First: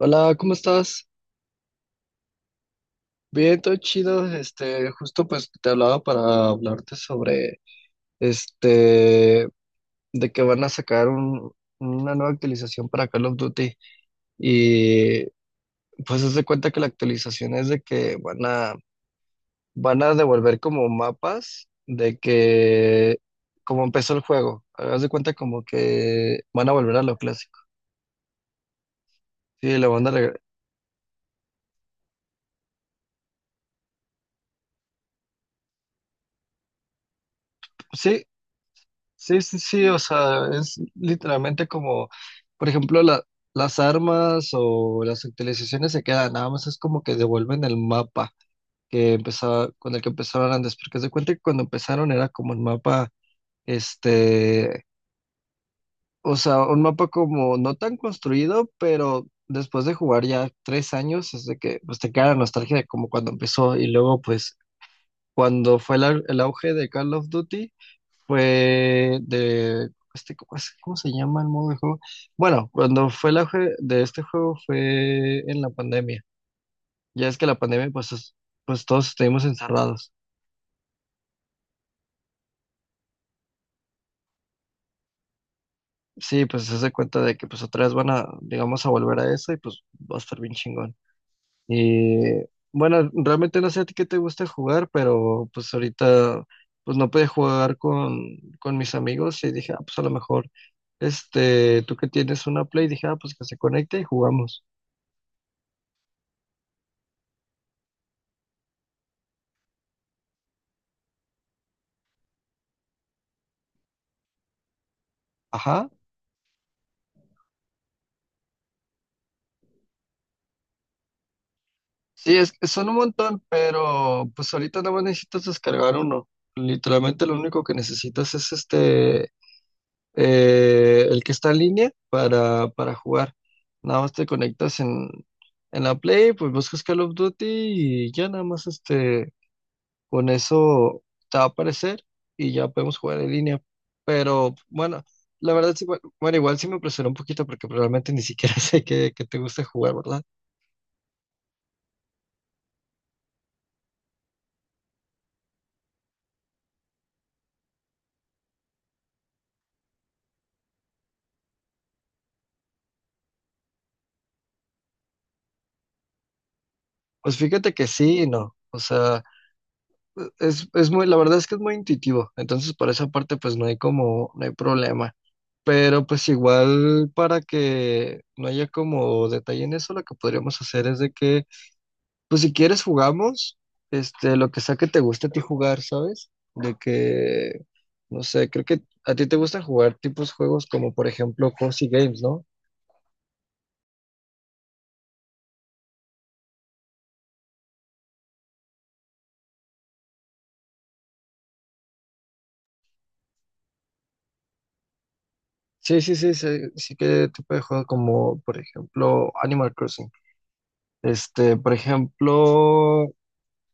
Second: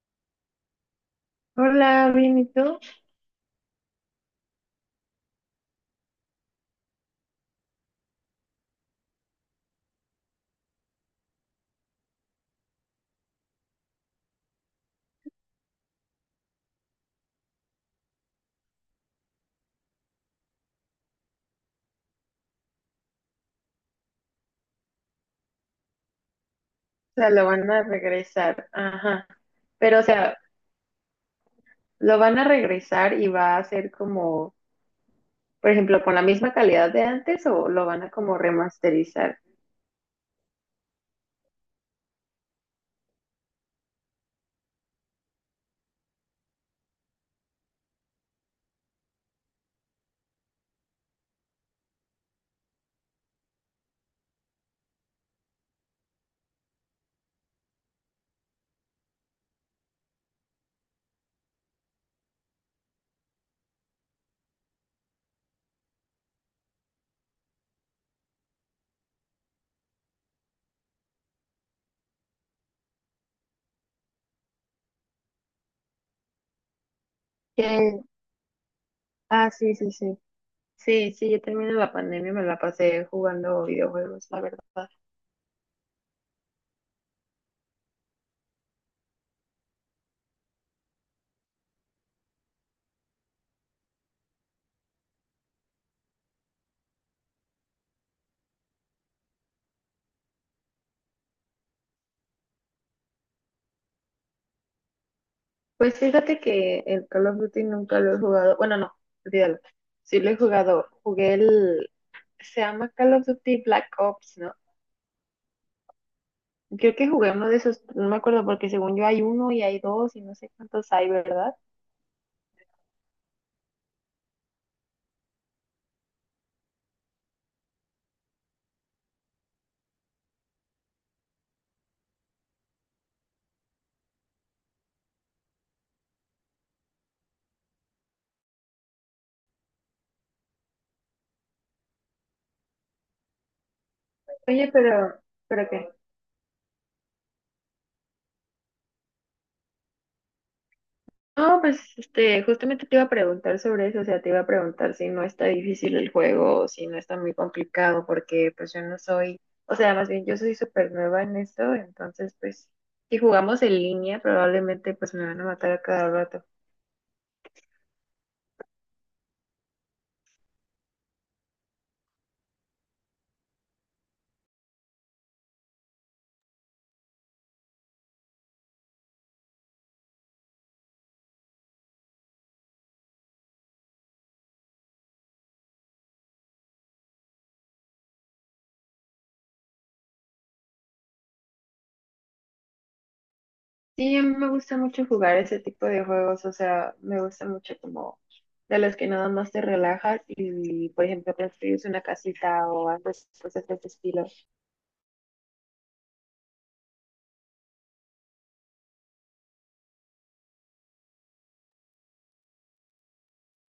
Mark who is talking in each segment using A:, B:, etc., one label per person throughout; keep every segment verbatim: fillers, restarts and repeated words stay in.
A: Hola, ¿cómo estás?
B: Hola, bien, ¿y tú? O
A: Bien, todo chido. Este, justo pues te hablaba para hablarte sobre este de que van a sacar un- una nueva actualización para Call of Duty, y pues haz de cuenta que la actualización es de que van a van a devolver como mapas de que como empezó el juego. Haz de cuenta como que van a volver a lo
B: sea, lo
A: clásico.
B: van a regresar, ajá.
A: Sí, le
B: Pero, o
A: van a
B: sea,
A: reg-
B: ¿lo van a regresar y va a ser como, por ejemplo, con la misma calidad de antes o lo van a
A: sí,
B: como remasterizar?
A: sí, sí, sí, o sea, es literalmente como, por ejemplo, la- las armas o las actualizaciones se quedan, nada más es como que devuelven el mapa que empezaba, con el que empezaron antes, porque se cuenta que cuando empezaron era como un mapa, este, o sea, un mapa como no tan construido, pero después de jugar ya tres años, es de que pues, te queda la nostalgia de como cuando empezó y luego pues cuando fue el au- el auge de Call of Duty, fue de, este, ¿cómo es- cómo se llama el modo de juego? Bueno, cuando fue la auge de este juego fue en la pandemia. Ya es que la pandemia,
B: Que-
A: pues, es- pues todos estuvimos
B: Ah, sí, sí,
A: encerrados.
B: sí. Sí, sí, yo también en la pandemia me la pasé jugando videojuegos, la verdad.
A: Sí, pues se hace cuenta de que pues otra vez van a, digamos, a volver a eso, y pues va a estar bien chingón. Y bueno, realmente no sé a ti qué te gusta jugar, pero pues ahorita pues no pude jugar con, con mis amigos y dije, ah, pues a lo mejor, este, tú que tienes una Play, dije, ah, pues que se conecte y jugamos.
B: Pues fíjate que el Call of Duty nunca lo he jugado. Bueno, no, olvídalo. Sí lo he jugado. Jugué el, se llama Call of Duty Black Ops, ¿no?
A: Ajá.
B: Creo que jugué uno de esos, no me acuerdo porque según yo hay uno y hay dos y no sé cuántos hay, ¿verdad?
A: Sí, es que son un montón, pero pues ahorita nada más necesitas descargar uno. Literalmente lo único que necesitas es este, eh, el que está en línea para, para jugar. Nada más te conectas en, en la Play, pues buscas Call of Duty y ya nada más este, con eso te va a aparecer y ya podemos jugar en línea. Pero
B: Oye,
A: bueno,
B: pero,
A: la
B: ¿pero
A: verdad sí,
B: qué?
A: bueno, bueno, igual sí me impresionó un poquito porque realmente ni siquiera sé que, que te gusta jugar, ¿verdad?
B: No, pues este, justamente te iba a preguntar sobre eso, o sea, te iba a preguntar si no está difícil el juego, o si no está muy complicado, porque pues yo no soy, o sea, más bien yo soy súper nueva en esto, entonces pues si jugamos en línea probablemente pues me van a matar a cada rato.
A: Pues fíjate que sí y no. O sea, es, es muy, la verdad es que es muy intuitivo. Entonces, por esa parte, pues no hay como, no hay problema. Pero pues igual para que no haya como detalle en eso, lo que podríamos hacer es de que, pues si quieres jugamos, este, lo que sea que te guste a ti jugar, ¿sabes? De que, no sé, creo que a ti te gusta jugar tipos juegos como por ejemplo Cozy Games, ¿no?
B: Sí, a mí me gusta mucho jugar ese tipo de juegos, o sea, me gusta mucho como de los que nada más te relajas y, por ejemplo, construyes una casita o haces cosas de ese estilo.
A: Sí, sí, sí, sí, sí, que tipo de juego como por ejemplo Animal Crossing. Este, por ejemplo,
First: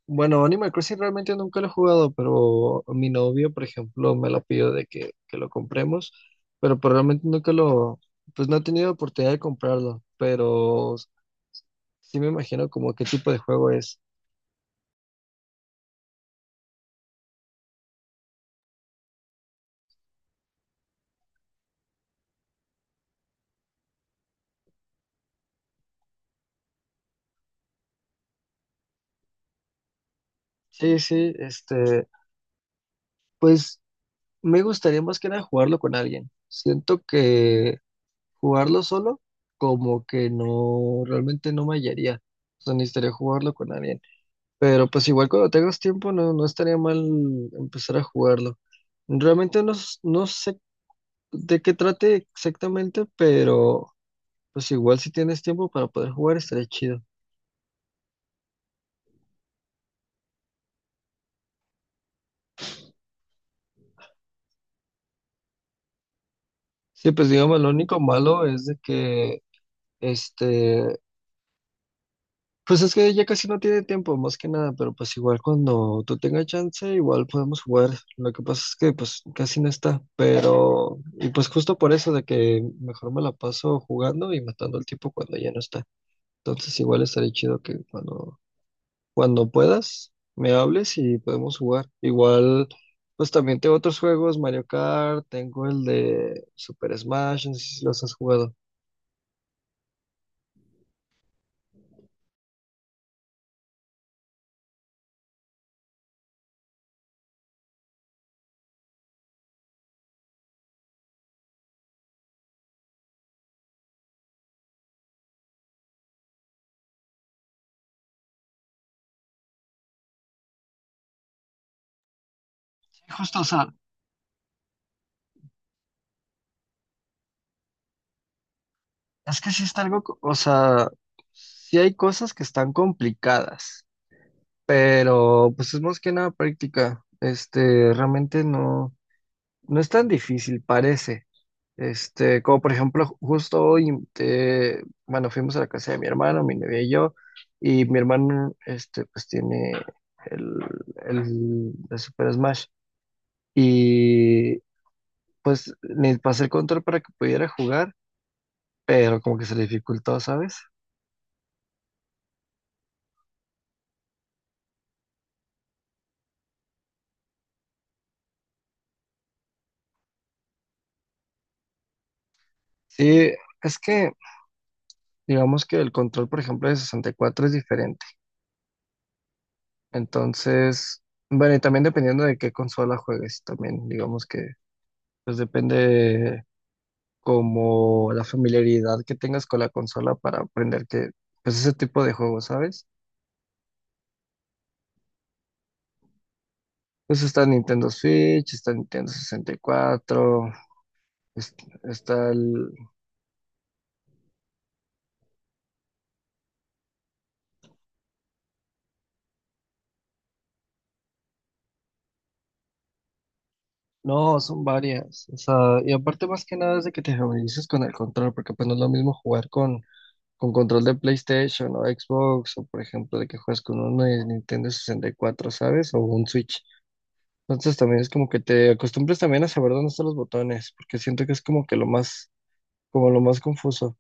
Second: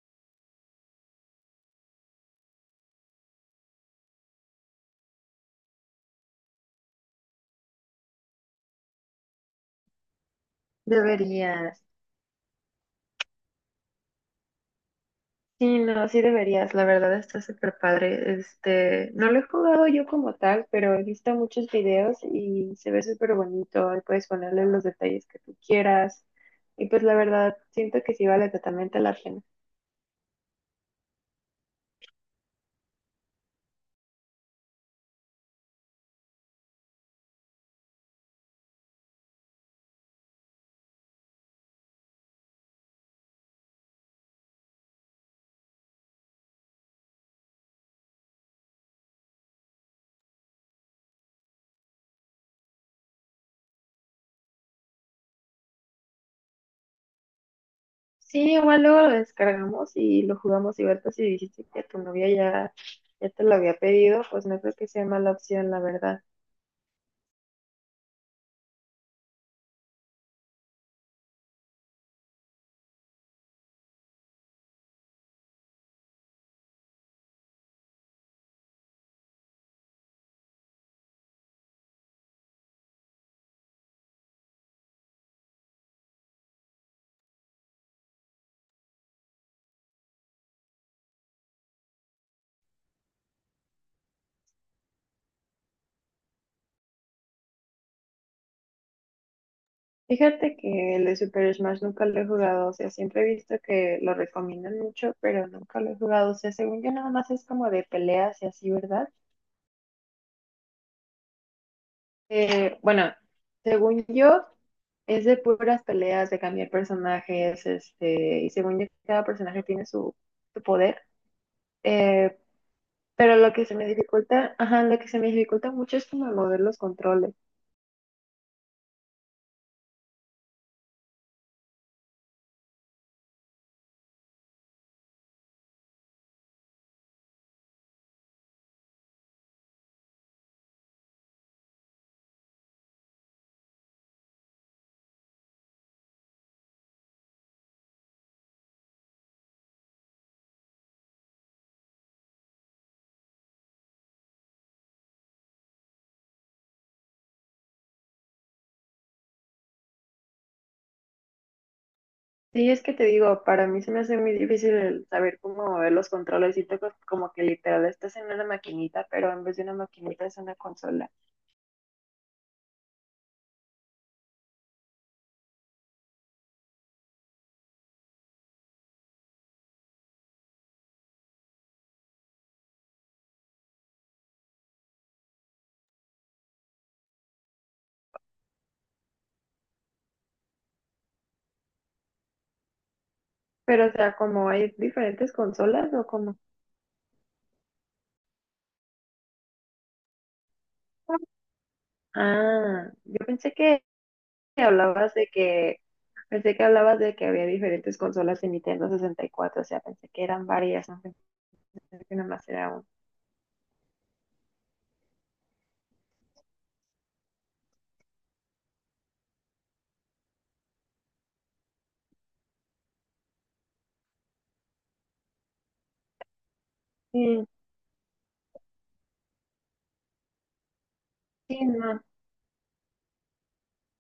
A: bueno, Animal Crossing realmente nunca lo he jugado, pero mi novio, por ejemplo, me lo pidió de que, que lo compremos, pero, pues, realmente nunca lo, pues no he tenido oportunidad de comprarlo, pero
B: Deberías.
A: sí me imagino como qué tipo de juego es.
B: Sí, no, sí deberías, la verdad está súper padre. Este, no lo he jugado yo como tal, pero he visto muchos videos y se ve súper bonito y puedes ponerle los detalles que tú quieras. Y pues la verdad, siento que sí vale totalmente la pena.
A: Sí, sí, este, pues me gustaría más que nada jugarlo con alguien. Siento que jugarlo solo como que no, realmente no me hallaría, o sea, necesitaría jugarlo con alguien. Pero pues igual cuando tengas tiempo no, no estaría mal empezar a jugarlo. Realmente no, s- no sé de qué trate exactamente, pero pues igual si tienes tiempo para poder jugar estaría chido.
B: Sí, igual luego lo descargamos y lo jugamos y ahorita si dijiste que tu novia ya, ya te lo había pedido, pues no creo que sea mala opción, la verdad.
A: Sí, pues digamos, lo único malo es de que, este, pues es que ya casi no tiene tiempo, más que nada, pero pues igual cuando tú tengas chance, igual podemos jugar. Lo que pasa es que pues casi no está, pero, y pues justo por eso de que mejor me la paso jugando y matando el tiempo cuando ya no está. Entonces igual estaría chido que cuando, cuando puedas me hables y podemos jugar. Igual, pues también tengo otros juegos, Mario Kart, tengo el de Super Smash, no sé si los has jugado.
B: Fíjate que el de Super Smash nunca lo he jugado, o sea, siempre he visto que lo recomiendan mucho, pero nunca lo he jugado, o sea, según yo nada más es como de peleas y así, ¿verdad? Eh, bueno, según yo es de puras peleas, de cambiar personajes, este, y según yo cada personaje tiene su, su poder. Eh,
A: Sí,
B: Pero
A: justo, o
B: lo
A: sea,
B: que se me dificulta, ajá, lo que se me dificulta mucho es como mover los controles.
A: es que sí está algo, co- o sea, sí hay cosas que están complicadas, pero pues es más que nada práctica. Este, realmente no, no es tan difícil, parece. Este, como por ejemplo, justo hoy, te- bueno, fuimos a la casa de mi hermano, mi novia y yo, y mi hermano, este, pues tiene el, el, el Super Smash, y pues le pasé el control para que pudiera jugar, pero como que se le dificultó, ¿sabes?
B: Sí, es que te digo, para mí se me hace muy difícil el saber cómo mover los controles. Siento que como que literal estás en una maquinita, pero en vez de una maquinita es una consola.
A: Sí, es que, digamos que el control, por ejemplo, de sesenta y cuatro es diferente, entonces, bueno, y también dependiendo de qué consola juegues, también, digamos que, pues depende como la familiaridad que tengas con la consola para aprender que, pues ese tipo de juegos, ¿sabes?
B: Pero o sea, como hay diferentes consolas o como...
A: Pues está Nintendo Switch, está Nintendo sesenta y cuatro, es- está el.
B: Ah, yo pensé que hablabas de que pensé que hablabas de que había diferentes consolas en Nintendo sesenta y cuatro, o sea, pensé que eran varias, no pensé que nomás era una.
A: No, son varias. O sea, y aparte más que nada es de que te familiarices con el control, porque pues no es lo mismo jugar con, con control de PlayStation o Xbox, o por ejemplo de que juegas con uno de Nintendo sesenta y cuatro, ¿sabes? O un Switch.
B: Sí,
A: Entonces también es como que te acostumbres también a saber dónde están los botones, porque siento que es
B: sí,
A: como que lo
B: no.
A: más como lo más confuso.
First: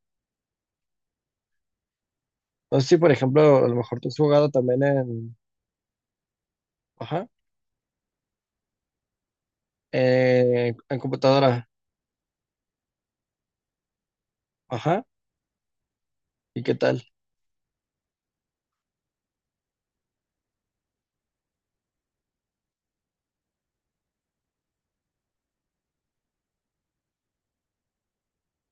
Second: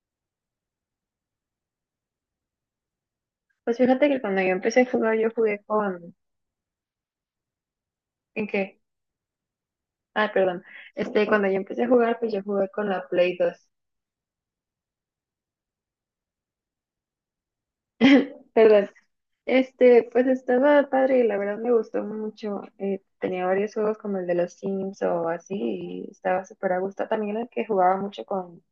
A: No sé si, por ejemplo, a lo
B: Pues
A: mejor tú
B: fíjate
A: has
B: que cuando
A: jugado
B: yo empecé
A: también
B: a jugar, yo
A: en,
B: jugué con...
A: ajá,
B: ¿En qué? Ah, perdón.
A: eh, en
B: Este, cuando yo
A: computadora,
B: empecé a jugar, pues yo jugué con la Play dos.
A: ajá, ¿y qué tal?
B: Perdón. Este, pues estaba padre, la verdad me gustó mucho. Eh, tenía varios juegos como el de los Sims o así, y estaba súper a gusto. También el que jugaba mucho con,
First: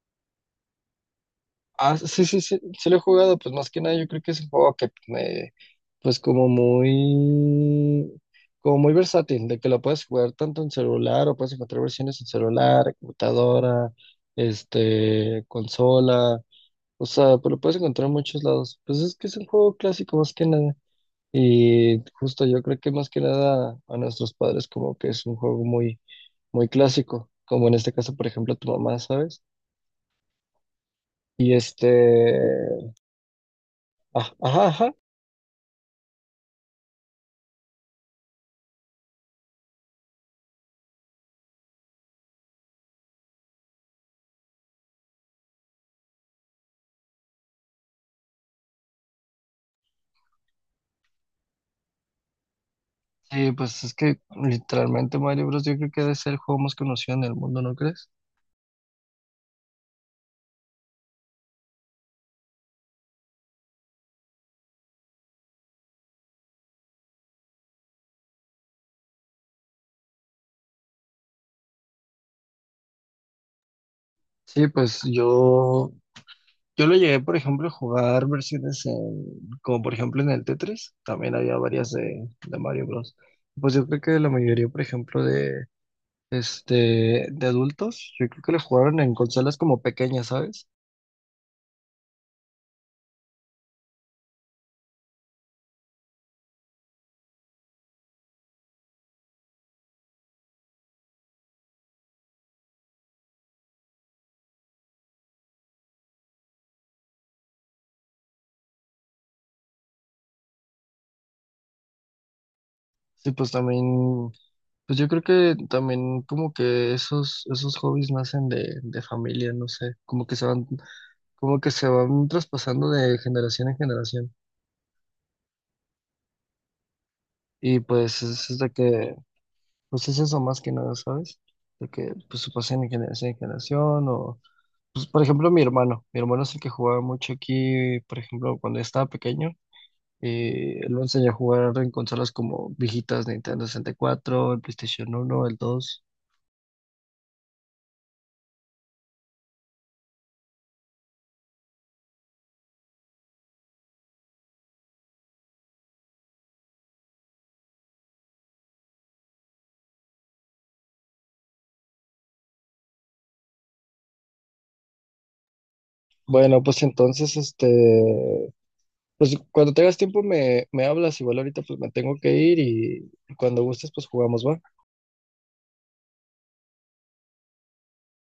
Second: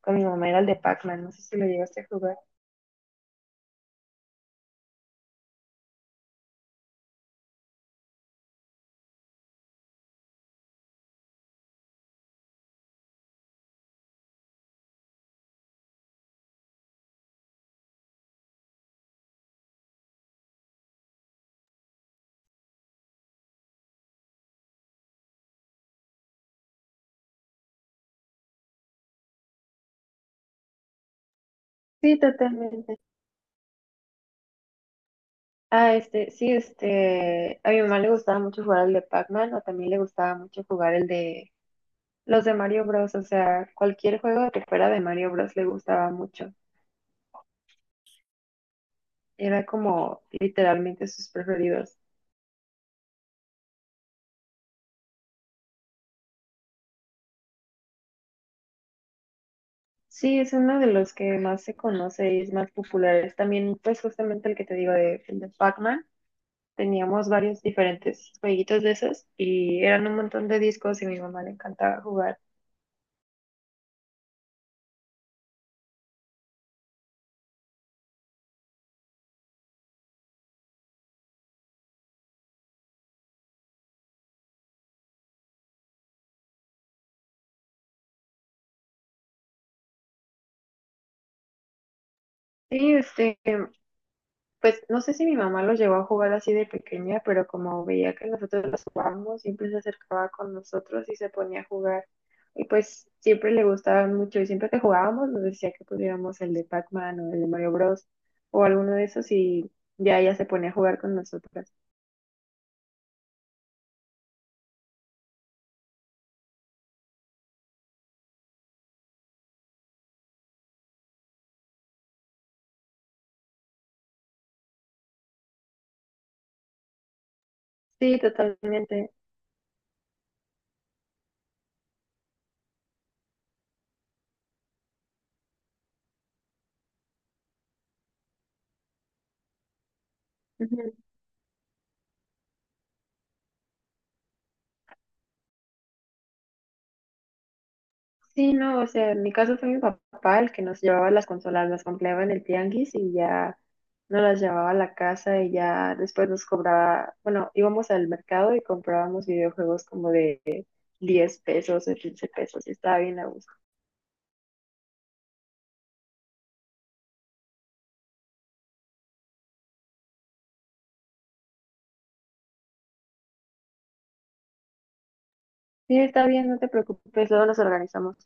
B: con mi mamá era el de Pac-Man, no sé si lo
A: Ah,
B: llegaste a
A: sí,
B: jugar.
A: sí, sí, sí lo he jugado, pues más que nada yo creo que es un juego que me, pues como muy, como muy versátil, de que lo puedes jugar tanto en celular o puedes encontrar versiones en celular, en computadora, este, consola, o sea, pues lo puedes encontrar en muchos lados. Pues es que es un juego clásico más que nada. Y justo yo creo que más que nada a nuestros padres como que es un juego muy, muy clásico, como en este caso, por ejemplo, tu mamá, ¿sabes? Y
B: Sí,
A: este,
B: totalmente.
A: ah, ajá, ajá.
B: Ah, este, sí, este, a mi mamá le gustaba mucho jugar el de Pac-Man o también le gustaba mucho jugar el de Los de Mario Bros, o sea, cualquier juego que fuera de Mario Bros le gustaba mucho. Era como literalmente sus preferidos.
A: Sí, pues es que literalmente Mario Bros. Yo creo que debe ser el juego más conocido en el mundo, ¿no crees?
B: Sí, es uno de los que más se conoce y es más popular. Es también, pues justamente el que te digo de, el de Pac-Man. Teníamos varios diferentes jueguitos de esos y eran un montón de discos y a mi mamá le encantaba jugar.
A: Sí, pues yo, yo, lo llegué, por ejemplo, a jugar versiones en, como por ejemplo en el Tetris, también había varias de, de Mario Bros. Pues yo creo que la mayoría, por ejemplo, de, Este, de adultos, yo creo que lo jugaron en consolas como pequeñas, ¿sabes?
B: Sí, este, pues no sé si mi mamá los llevó a jugar así de pequeña, pero como veía que nosotros los jugábamos, siempre se acercaba con nosotros y se ponía a jugar. Y pues siempre le gustaban mucho y siempre que jugábamos nos decía que pudiéramos el de Pac-Man o el de Mario Bros. O alguno de esos y ya ella se ponía a jugar con nosotras.
A: Sí, pues también, pues yo creo que también como que esos, esos hobbies nacen de, de familia, no sé, como que se van, como que se van traspasando de generación en generación. Y
B: Sí,
A: pues es, es de
B: totalmente.
A: que, pues es eso más que nada, ¿sabes? De que pues se pasen de generación en generación o, pues por ejemplo mi hermano, mi hermano es el que jugaba mucho aquí, por ejemplo, cuando yo estaba pequeño. Eh, lo enseñé a jugar en consolas como viejitas, Nintendo sesenta y cuatro, el PlayStation uno, el dos.
B: Sí, no, o sea, en mi caso fue mi papá el que nos llevaba las consolas, las compraba en el tianguis y ya nos las llevaba a la casa y ya después nos cobraba, bueno, íbamos al mercado y comprábamos videojuegos como de diez pesos o quince pesos y estaba bien a gusto.
A: Bueno, pues entonces, este, pues cuando tengas tiempo me, me hablas, igual ahorita pues me tengo que ir y cuando gustes pues jugamos, ¿va?
B: Sí, está bien, no te preocupes, luego nos organizamos.